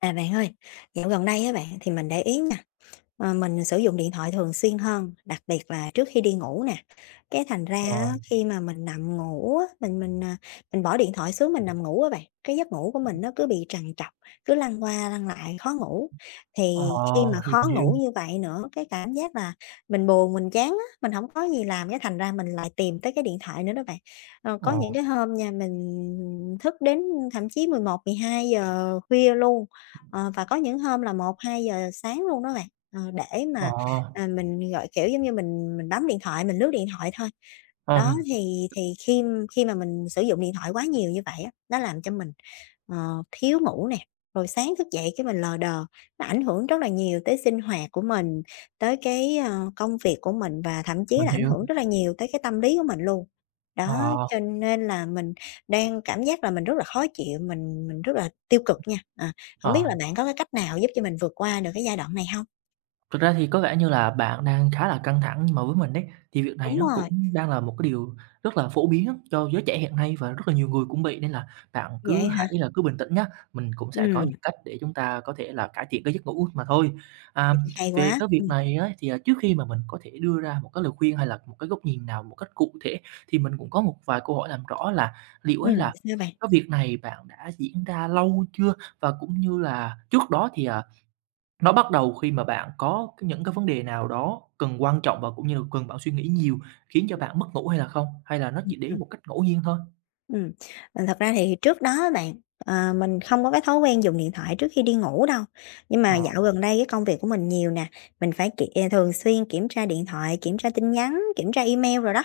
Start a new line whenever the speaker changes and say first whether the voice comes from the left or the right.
left: À, bạn ơi, dạo gần đây á bạn, thì mình để ý nha, mình sử dụng điện thoại thường xuyên hơn, đặc biệt là trước khi đi ngủ nè. Cái thành ra
right: Ờ,
left: á, khi mà mình nằm ngủ á, mình bỏ điện thoại xuống mình nằm ngủ á bạn, cái giấc ngủ của mình nó cứ bị trằn trọc, cứ lăn qua lăn lại khó ngủ.
right: ờ,
left: Thì khi mà
right: hiểu,
left: khó
right: hiểu,
left: ngủ như vậy nữa, cái cảm giác là mình buồn, mình chán á, mình không có gì làm, cái thành ra mình lại tìm tới cái điện thoại nữa đó bạn. Có
right: ờ,
left: những cái hôm nha, mình thức đến thậm chí 10, 11, 12 giờ khuya luôn. Và có những hôm là một hai giờ sáng luôn đó bạn, để
right: ờ,
left: mà, mình, kiểu, giống như mình bấm điện thoại, mình lướt điện thoại thôi. Đó,
right: ừm,
left: thì khi khi mà mình sử dụng điện thoại quá nhiều như vậy á, nó làm cho mình, ờ, thiếu ngủ nè, rồi sáng thức dậy cái mình lờ đờ, nó ảnh hưởng rất là nhiều tới sinh hoạt của mình, tới cái, công việc của mình và thậm chí
right: mình
left: là ảnh
right: hiểu,
left: hưởng rất là nhiều tới cái tâm lý của mình luôn. Đó,
right: ờ,
left: cho nên là mình đang cảm giác là mình rất là khó chịu, mình rất là tiêu cực nha, ờ. Hổng biết là
right: ờ.
left: bạn có cái cách nào giúp cho mình vượt qua được cái giai đoạn này hông?
right: Thực ra thì có vẻ như là bạn đang khá là căng thẳng, nhưng mà với mình đấy thì việc này
left: Đúng
right: nó
left: rồi.
right: cũng đang là một cái điều rất là phổ biến cho giới trẻ hiện nay và rất là nhiều người cũng bị, nên là bạn
left: Vậy
right: cứ
left: hả?
right: hãy là cứ bình tĩnh nhá, mình cũng sẽ có
left: Ừm.
right: những cách để chúng ta có thể là cải thiện cái giấc ngủ mà thôi. À,
left: Vậy thì hay
right: Về
left: quá.
right: cái việc
left: Ừm.
right: này á, thì, trước khi mà mình có thể đưa ra một cái lời khuyên hay là một cái góc nhìn nào một cách cụ thể, thì mình cũng có một vài câu hỏi làm rõ là liệu
left: Ừm.
right: ấy là
left: Vậy sao bạn?
right: cái việc này bạn đã diễn ra lâu chưa? Và cũng như là trước đó thì, nó bắt đầu khi mà bạn có cái những cái vấn đề nào đó cần quan trọng và cũng như là cần bạn suy nghĩ nhiều, khiến cho bạn mất ngủ hay là không? Hay là nó chỉ đến
left: Ừm.
right: một cách ngẫu nhiên thôi?
left: Ừm, thật ra thì trước đó bạn, mình không có cái thói quen dùng điện thoại trước khi đi ngủ đâu, nhưng mà
right: Ờ,
left: dạo gần đây cái công việc của mình nhiều nè, mình phải thường xuyên kiểm tra điện thoại, kiểm tra tin nhắn, kiểm tra email rồi đó.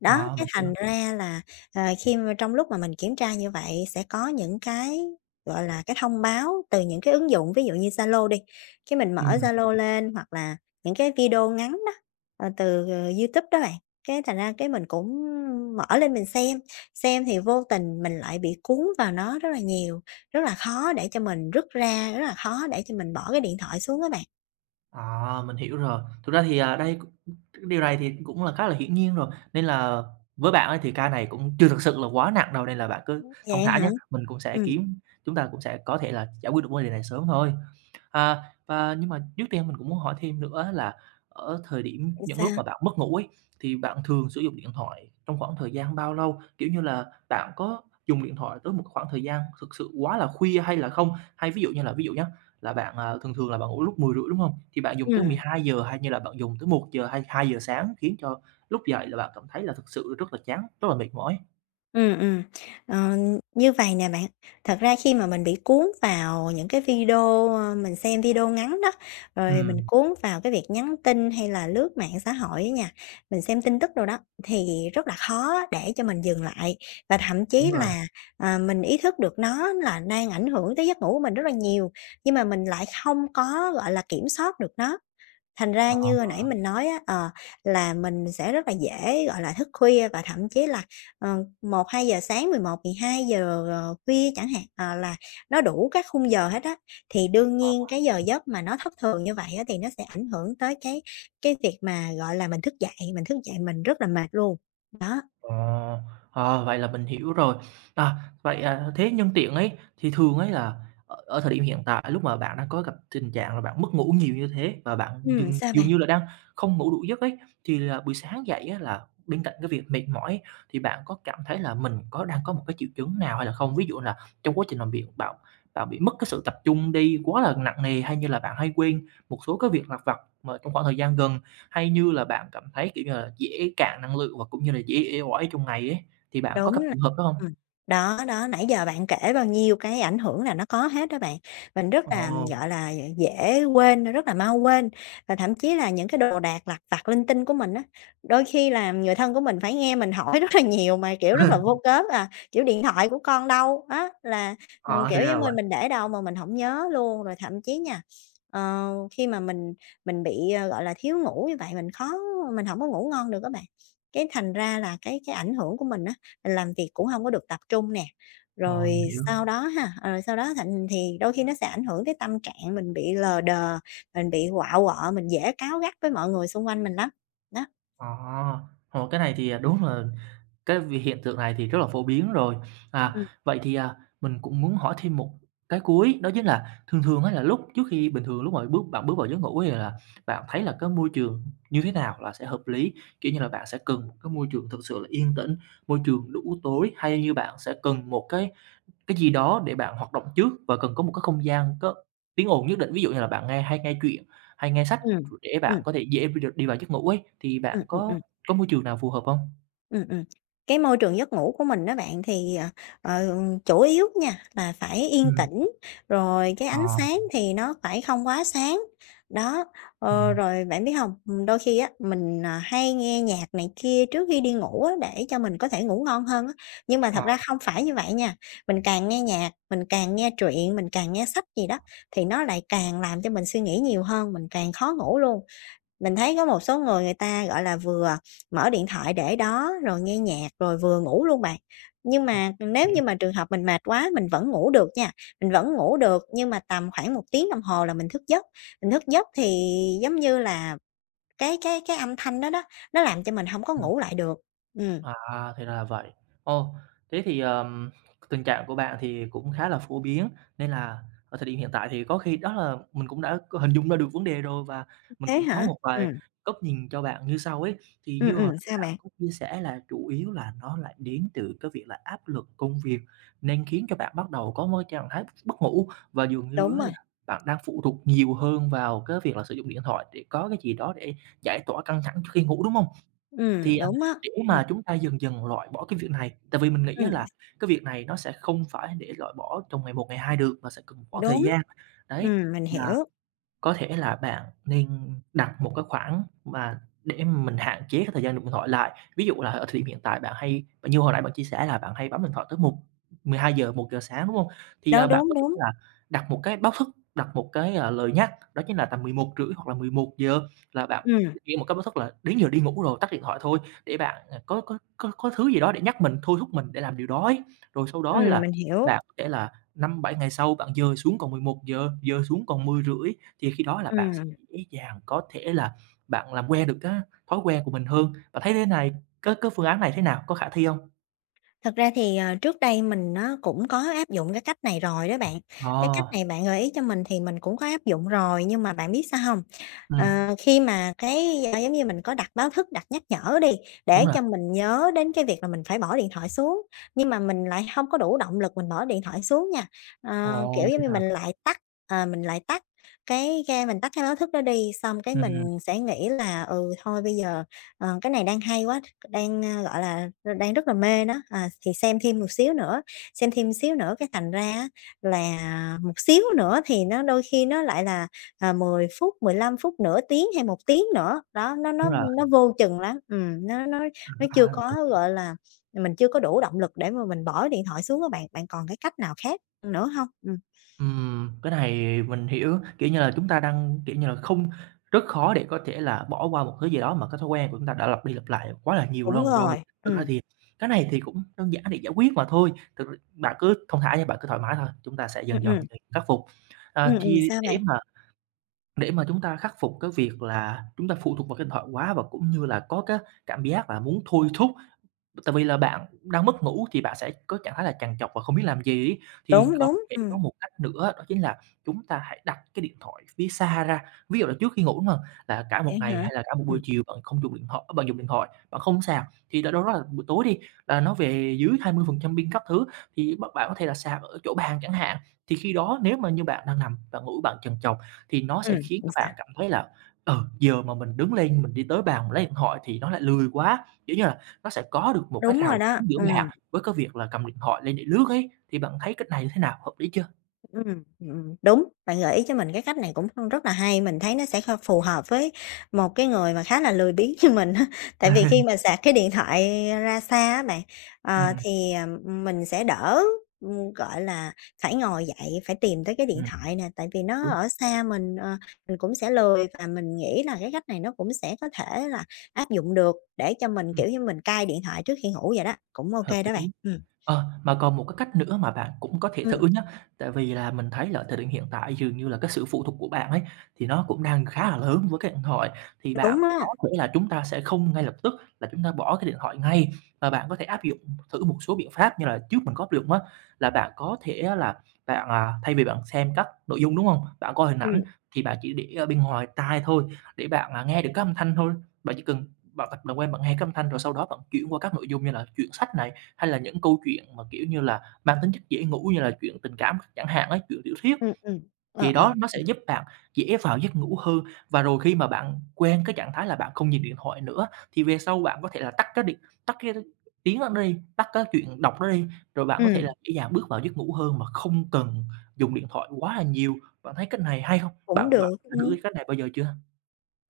left: Đó,
right: ờ,
left: cái
right: mình hiểu.
left: thành ra là, khi mà trong lúc mà mình kiểm tra như vậy sẽ có những cái, gọi là, cái thông báo từ những cái ứng dụng, ví dụ như Zalo đi, cái mình mở
right: Ừm,
left: Zalo lên hoặc là những cái video ngắn đó, từ, YouTube đó bạn, cái thành ra cái mình cũng mở lên mình xem. Xem thì vô tình mình lại bị cuốn vào nó rất là nhiều, rất là khó để cho mình rút ra, rất là khó để cho mình bỏ cái điện thoại xuống các bạn.
right: mình hiểu rồi. Thực ra thì, đây cái điều này thì cũng là khá là hiển nhiên rồi, nên là với bạn ấy thì ca này cũng chưa thực sự là quá nặng đâu, nên là bạn cứ thong
left: Vậy
right: thả
left: hả?
right: nhá. Mình cũng sẽ
left: Ừ,
right: kiếm Chúng ta cũng sẽ có thể là giải quyết được vấn đề này sớm thôi. Và nhưng mà trước tiên mình cũng muốn hỏi thêm nữa là ở thời điểm
left: rồi
right: những lúc
left: sao?
right: mà bạn mất ngủ ấy, thì bạn thường sử dụng điện thoại trong khoảng thời gian bao lâu? Kiểu như là, bạn có dùng điện thoại tới một khoảng thời gian thực sự quá là khuya hay là không? Hay ví dụ như là ví dụ nhá, là bạn, thường thường là bạn ngủ lúc mười rưỡi, đúng không? Thì bạn dùng tới mười
left: Ừm.
right: hai giờ hay như là bạn dùng tới một giờ hay hai giờ sáng khiến cho lúc dậy là bạn cảm thấy là thực sự rất là chán, rất là mệt mỏi?
left: Ừm, ừm. Ờ, như vậy nè bạn, thật ra khi mà mình bị cuốn vào những cái video, ơ, mình xem video ngắn đó,
right: Ừ,
left: rồi mình cuốn vào cái việc nhắn tin hay là lướt mạng xã hội á nha, mình xem tin tức đồ đó, thì rất là khó để cho mình dừng lại. Và thậm chí
right: đúng rồi.
left: là, mình ý thức được nó là đang ảnh hưởng tới giấc ngủ của mình rất là nhiều, nhưng mà mình lại không có, gọi là, kiểm soát được nó. Thành ra
right: Ờ.
left: như hồi nãy mình nói á, là mình sẽ rất là dễ, gọi là, thức khuya và thậm chí là, một hai giờ sáng, 11:00-12:00, khuya chẳng hạn, là nó đủ các khung giờ hết á. Thì đương nhiên cái giờ giấc mà nó thất thường như vậy á, thì nó sẽ ảnh hưởng tới cái việc mà, gọi là, mình thức dậy, mình thức dậy mình rất là mệt luôn. Đó,
right: Ờ, vậy là mình hiểu rồi. À, vậy, thế nhân tiện ấy, thì thường ấy là ở ở thời điểm hiện tại lúc mà bạn đang có gặp tình trạng là bạn mất ngủ nhiều như thế và bạn dường
left: sao
right: dường
left: bạn?
right: như là đang không ngủ đủ giấc ấy, thì là buổi sáng dậy á là bên cạnh cái việc mệt mỏi ấy, thì bạn có cảm thấy là mình có đang có một cái triệu chứng nào hay là không? Ví dụ là trong quá trình làm việc bạn bạn bị mất cái sự tập trung đi quá là nặng nề hay như là bạn hay quên một số cái việc lặt vặt mà trong khoảng thời gian gần hay như là bạn cảm thấy, kiểu như là, dễ cạn năng lượng và cũng như là dễ uể oải trong ngày ấy, thì bạn có
left: Đúng
right: gặp
left: rồi.
right: trường hợp đó không?
left: Ừm. Đó, đó, nãy giờ bạn kể bao nhiêu cái ảnh hưởng là nó có hết đó bạn. Mình rất là,
right: Ồ,
left: gọi là, dễ quên, rất là mau quên, và thậm chí là những cái đồ đạc lặt vặt linh tinh của mình á, đôi khi là người thân của mình phải nghe mình hỏi rất là nhiều mà, kiểu, rất là vô cớ à, kiểu, "Điện thoại của con đâu?" Á, là,
right: ờ,
left: kiểu,
right: thì ra
left: giống
right: là
left: như
right: vậy.
left: mình để đâu mà mình không nhớ luôn. Rồi thậm chí nha, khi mà mình bị, gọi là, thiếu ngủ như vậy, mình không có ngủ ngon được các bạn. Cái thành ra là cái ảnh hưởng của mình á, làm việc cũng không có được tập trung nè.
right: Ờ,
left: Rồi
right: mình hiểu.
left: Rồi sau đó thì đôi khi nó sẽ ảnh hưởng tới tâm trạng mình bị lờ đờ, mình bị quạu quọ, mình dễ cáu gắt với mọi người xung quanh mình lắm. Đó,
right: Ờ, cái này thì, đúng là cái việc hiện tượng này thì rất là phổ biến rồi.
left: ừ,
right: Vậy thì, mình cũng muốn hỏi thêm một cái cuối, đó chính là thường thường á là lúc trước khi bình thường lúc mà bạn bước vào giấc ngủ thì là bạn thấy là cái môi trường như thế nào là sẽ hợp lý? Kiểu như là, bạn sẽ cần một cái môi trường thực sự là yên tĩnh, môi trường đủ tối, hay như bạn sẽ cần một cái gì đó để bạn hoạt động trước và cần có một cái không gian có tiếng ồn nhất định. Ví dụ như là bạn nghe hay nghe truyện, hay nghe sách
left: ừ, ừ,
right: để
left: ừ,
right: bạn có thể dễ đi đi vào giấc ngủ ấy, thì
left: ừ
right: bạn có
left: ừm.
right: môi trường nào phù hợp không?
left: Ừm, ừm. Cái môi trường giấc ngủ của mình đó bạn thì, ờ, chủ yếu nha là phải yên
right: Ừm,
left: tĩnh, rồi cái
right: ờ,
left: ánh sáng thì nó phải không quá sáng. Đó,
right: ừm,
left: rồi bạn biết không, đôi khi á, mình, hay nghe nhạc này kia trước khi đi ngủ á, để cho mình có thể ngủ ngon hơn á. Nhưng mà thật
right: ờ,
left: ra không phải như vậy nha, mình càng nghe nhạc, mình càng nghe truyện, mình càng nghe sách gì đó, thì nó lại càng làm cho mình suy nghĩ nhiều hơn, mình càng khó ngủ luôn. Mình thấy có một số người người ta, gọi là, vừa mở điện thoại để đó, rồi nghe nhạc, rồi vừa ngủ luôn bạn. Nhưng
right: ờ,
left: mà nếu
right: hiểu,
left: như mà trường hợp mình mệt quá mình vẫn ngủ được nha, mình vẫn ngủ được nhưng mà tầm khoảng một tiếng đồng hồ là mình thức giấc. Mình thức giấc thì giống như là cái âm thanh đó đó, nó làm cho mình không có
right: ừm.
left: ngủ lại được. Ừm.
right: À, thì ra là vậy. Ồ, thế thì, tình trạng của bạn thì cũng khá là phổ biến, nên là ở thời điểm hiện tại thì có khi đó là mình cũng đã có hình dung ra được vấn đề rồi và mình
left: Thế
right: cũng có
left: hả?
right: một vài góc nhìn cho bạn như sau ấy. Thì như hồi nãy
left: Sao
right: bạn
left: bạn?
right: có chia sẻ là chủ yếu là nó lại đến từ cái việc là áp lực công việc, nên khiến cho bạn bắt đầu có một trạng thái mất ngủ và dường như
left: Đúng
right: á
left: rồi,
right: là bạn đang phụ thuộc nhiều hơn vào cái việc là sử dụng điện thoại để có cái gì đó để giải tỏa căng thẳng trước khi ngủ, đúng không? Thì,
left: đúng á,
right: nếu
left: ừm,
right: mà chúng ta dần dần loại bỏ cái việc này, tại vì mình nghĩ á
left: ừm,
right: là cái việc này nó sẽ không phải để loại bỏ trong ngày một ngày hai được, mà sẽ cần một khoảng thời
left: đúng,
right: gian. Đấy,
left: mình
right: là
left: hiểu.
right: có thể là bạn nên đặt một cái khoảng mà để mình hạn chế cái thời gian dùng điện thoại lại. Ví dụ là ở thời điểm hiện tại bạn hay như hồi nãy bạn chia sẻ là bạn hay bấm điện thoại tới mười hai giờ một giờ sáng, đúng không? Thì,
left: Đó,
right: bạn
left: đúng,
right: có thể
left: đúng,
right: là đặt một cái báo thức, đặt một cái, lời nhắc, đó chính là tầm mười một rưỡi hoặc là mười một giờ là bạn
left: ừm,
right: nghe một cái báo thức là đến giờ đi ngủ rồi, tắt điện thoại thôi, để bạn, có thứ gì đó để nhắc mình, thôi thúc mình để làm điều đó ấy. Rồi sau đó là
left: mình hiểu,
right: bạn có thể là năm bảy ngày sau bạn dời xuống còn mười một giờ, dời xuống còn mười rưỡi, thì khi đó là bạn sẽ
left: ừm.
right: dễ dàng có thể là bạn làm quen được cái thói quen của mình hơn. Bạn thấy thế này cái phương án này thế nào, có khả thi không?
left: Thật ra thì, trước đây mình nó cũng có áp dụng cái cách này rồi đó bạn. Cái cách
right: Ờ,
left: này bạn gợi ý cho mình thì mình cũng có áp dụng rồi, nhưng mà bạn biết sao không?
right: ừm,
left: Khi mà cái, giống như mình có đặt báo thức, đặt nhắc nhở đi,
right: đúng
left: để
right: rồi.
left: cho mình nhớ đến cái việc là mình phải bỏ điện thoại xuống, nhưng mà mình lại không có đủ động lực mình bỏ điện thoại xuống nha. Kiểu,
right: Ồ,
left: giống
right: thế
left: như
right: nào?
left: ờ, mình lại tắt mình tắt cái báo thức đó đi, xong cái
right: Ừm,
left: mình sẽ nghĩ là "Ừ, thôi bây giờ, cái này đang hay quá đang, gọi là, đang rất là mê nó, thì xem thêm một xíu nữa, xem thêm xíu nữa cái thành ra á là một xíu nữa thì nó đôi khi nó lại là, 10 phút, 15 phút, nửa tiếng hay một tiếng nữa. Đó, nó nó
right: đúng rồi.
left: nó vô chừng lắm, nó chưa
right: À,
left: có,
right: mình
left: gọi là, mình chưa có đủ động lực để mà mình bỏ điện thoại xuống các bạn. Bạn còn cái cách nào khác nữa không?
right: cái này mình hiểu, kiểu như là, chúng ta đang, kiểu như là, không rất khó để có thể là bỏ qua một thứ gì đó mà cái thói quen của chúng ta đã lặp đi lặp lại quá là nhiều
left: Đúng
right: lần rồi.
left: rồi,
right: Thực ra thì cái này thì cũng đơn giản để giải quyết mà thôi, thực r bạn cứ thong thả nha, bạn cứ thoải mái thôi, chúng ta sẽ
left: ừm,
right: dần dần,
left: ừm,
right: ừ, khắc phục. À, thì
left: sao bạn?
right: để mà Để mà chúng ta khắc phục cái việc là chúng ta phụ thuộc vào cái điện thoại quá và cũng như là có cái cảm giác là muốn thôi thúc. Tại vì là bạn đang mất ngủ thì bạn sẽ có trạng thái là trằn trọc và không biết làm gì ấy. Thì
left: Đúng,
right: có
left: đúng,
right: thể có một cách nữa đó chính là chúng ta hãy đặt cái điện thoại phía xa ra. Ví dụ là trước khi ngủ, là cả một
left: vậy
right: ngày
left: hả?
right: hay là cả một
left: Ừm,
right: buổi chiều bạn không dùng điện thoại bạn dùng điện thoại, bạn không sạc, thì đâu đó là buổi tối đi, là nó về dưới 20% pin các thứ, thì bạn có thể là sạc ở chỗ bàn chẳng hạn. Thì khi đó nếu mà như bạn đang nằm, bạn ngủ bạn trằn trọc thì nó sẽ
left: ừm,
right: khiến các
left: sao?
right: bạn cảm thấy là, giờ mà mình đứng lên mình đi tới bàn mình lấy điện thoại thì nó lại lười quá. Kiểu như là, nó sẽ có được một cái
left: Đúng rồi
right: rào
left: đó,
right: chắn giữa bạn với cái việc là cầm điện thoại lên để lướt ấy, thì bạn thấy cách này như thế nào? Hợp lý chưa?
left: Đúng, bạn gợi ý cho mình cái cách này cũng rất là hay, mình thấy nó sẽ phù hợp với một cái người mà khá là lười biếng như mình á. Tại vì khi mà sạc cái điện thoại ra xa á bạn,
right: Ừm,
left: thì, mình sẽ đỡ, gọi là, phải ngồi dậy, phải tìm tới cái điện
right: ừm,
left: thoại nè, tại vì nó
right: đúng,
left: ở xa mình, mình cũng sẽ lười và mình nghĩ là cái cách này nó cũng sẽ có thể là áp dụng được để cho mình,
right: ừm,
left: kiểu như, mình cai điện thoại trước khi ngủ vậy đó, cũng
right: hợp
left: OK đó bạn.
right: lý. Ờ, mà còn một cái cách nữa mà bạn cũng có thể thử
left: Ừm,
right: nhá, tại vì là mình thấy là ở thời điểm hiện tại dường như là cái sự phụ thuộc của bạn ấy, thì nó cũng đang khá là lớn với cái điện thoại. Thì bạn
left: đúng á,
right: có thể là chúng ta sẽ không ngay lập tức là chúng ta bỏ cái điện thoại ngay, mà bạn có thể áp dụng thử một số biện pháp như là trước mình có áp dụng á, là bạn có thể á là bạn, thay vì bạn xem các nội dung, đúng không? Bạn coi hình ảnh
left: ừm,
right: thì bạn chỉ để ở bên ngoài tai thôi, để bạn, nghe được các âm thanh thôi. Bạn chỉ cần bạn tập làm quen bạn nghe cái âm thanh rồi sau đó bạn chuyển qua các nội dung như là truyện sách này, hay là những câu chuyện mà, kiểu như là, mang tính chất dễ ngủ như là chuyện tình cảm chẳng hạn ấy, chuyện tiểu thuyết,
left: ừm, ừm, ờ,
right: thì
left: ờ,
right: đó nó sẽ giúp bạn dễ vào giấc ngủ hơn. Và rồi khi mà bạn quen cái trạng thái là bạn không nhìn điện thoại nữa, thì về sau bạn có thể là tắt cái tiếng đó đi, tắt cái chuyện đọc đó đi, rồi bạn có thể là
left: ừm.
right: dễ dàng bước vào giấc ngủ hơn mà không cần dùng điện thoại quá là nhiều. Bạn thấy cách này hay không?
left: Cũng
right: Bạn Bạn
left: được,
right: đã thử
left: ừm.
right: cái cách này bao giờ chưa?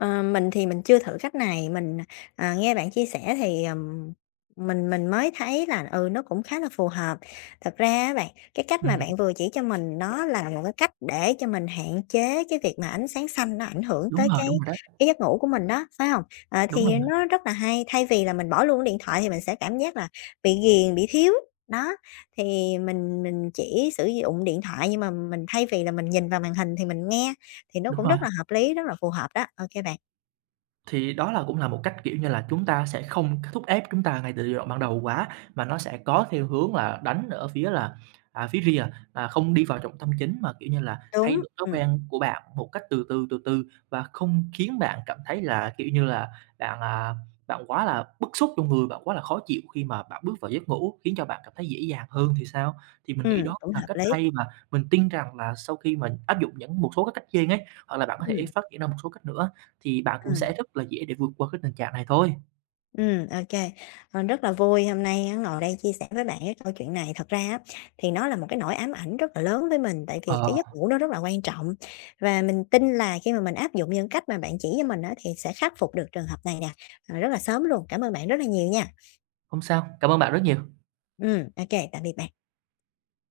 left: Ờ, mình thì mình chưa thử cách này, mình, nghe bạn chia sẻ thì, mình mới thấy là, ừ, nó cũng khá là phù hợp. Thật ra á bạn, cái cách mà
right: Ừm,
left: bạn vừa chỉ cho mình nó là một cái cách để cho mình hạn chế cái việc mà ánh sáng xanh nó ảnh hưởng
right: đúng
left: tới
right: rồi,
left: cái
right: đúng rồi đó,
left: cái giấc ngủ của mình đó, phải không? Ờ,
right: đúng rồi,
left: thì nó rất là hay, thay vì là mình bỏ luôn điện thoại thì mình sẽ cảm giác là bị ghiền, bị thiếu. Đó, thì mình chỉ sử dụng điện thoại nhưng mà mình thay vì là mình nhìn vào màn hình thì mình nghe thì nó
right: đúng
left: cũng
right: rồi.
left: rất là hợp lý, rất là phù hợp đó. OK bạn.
right: Thì đó là cũng là một cách, kiểu như là, chúng ta sẽ không thúc ép chúng ta ngay từ giai đoạn ban đầu quá, mà nó sẽ có theo hướng là đánh ở phía là, phía rìa, là không đi vào trọng tâm chính mà, kiểu như là, thay
left: Đúng,
right: đổi thói quen của bạn một cách từ từ, từ từ và không khiến bạn cảm thấy là, kiểu như là, bạn, bạn quá là bức xúc trong người, bạn quá là khó chịu khi mà bạn bước vào giấc ngủ, khiến cho bạn cảm thấy dễ dàng hơn thì sao? Thì mình nghĩ đó cũng
left: cũng
right: là
left: hợp
right: cách
left: lý.
right: hay và mình tin rằng là sau khi mình áp dụng những một số các cách trên ấy, hoặc là bạn có
left: Ừm,
right: thể phát triển ra một số cách nữa thì bạn cũng
left: ừm,
right: sẽ rất là dễ để vượt qua cái tình trạng này thôi.
left: ô. Rất là vui hôm nay á ngồi đây chia sẻ với bạn cái câu chuyện này. Thật ra á, thì nó là một cái nỗi ám ảnh rất là lớn với mình, tại vì cái
right: Ờ,
left: giấc ngủ nó rất là quan trọng. Và mình tin là khi mà mình áp dụng những cách mà bạn chỉ cho mình á, thì sẽ khắc phục được trường hợp này nè, rất là sớm luôn. Cảm ơn bạn rất là nhiều nha.
right: không sao, cảm ơn bạn rất nhiều.
left: OK, tạm biệt bạn.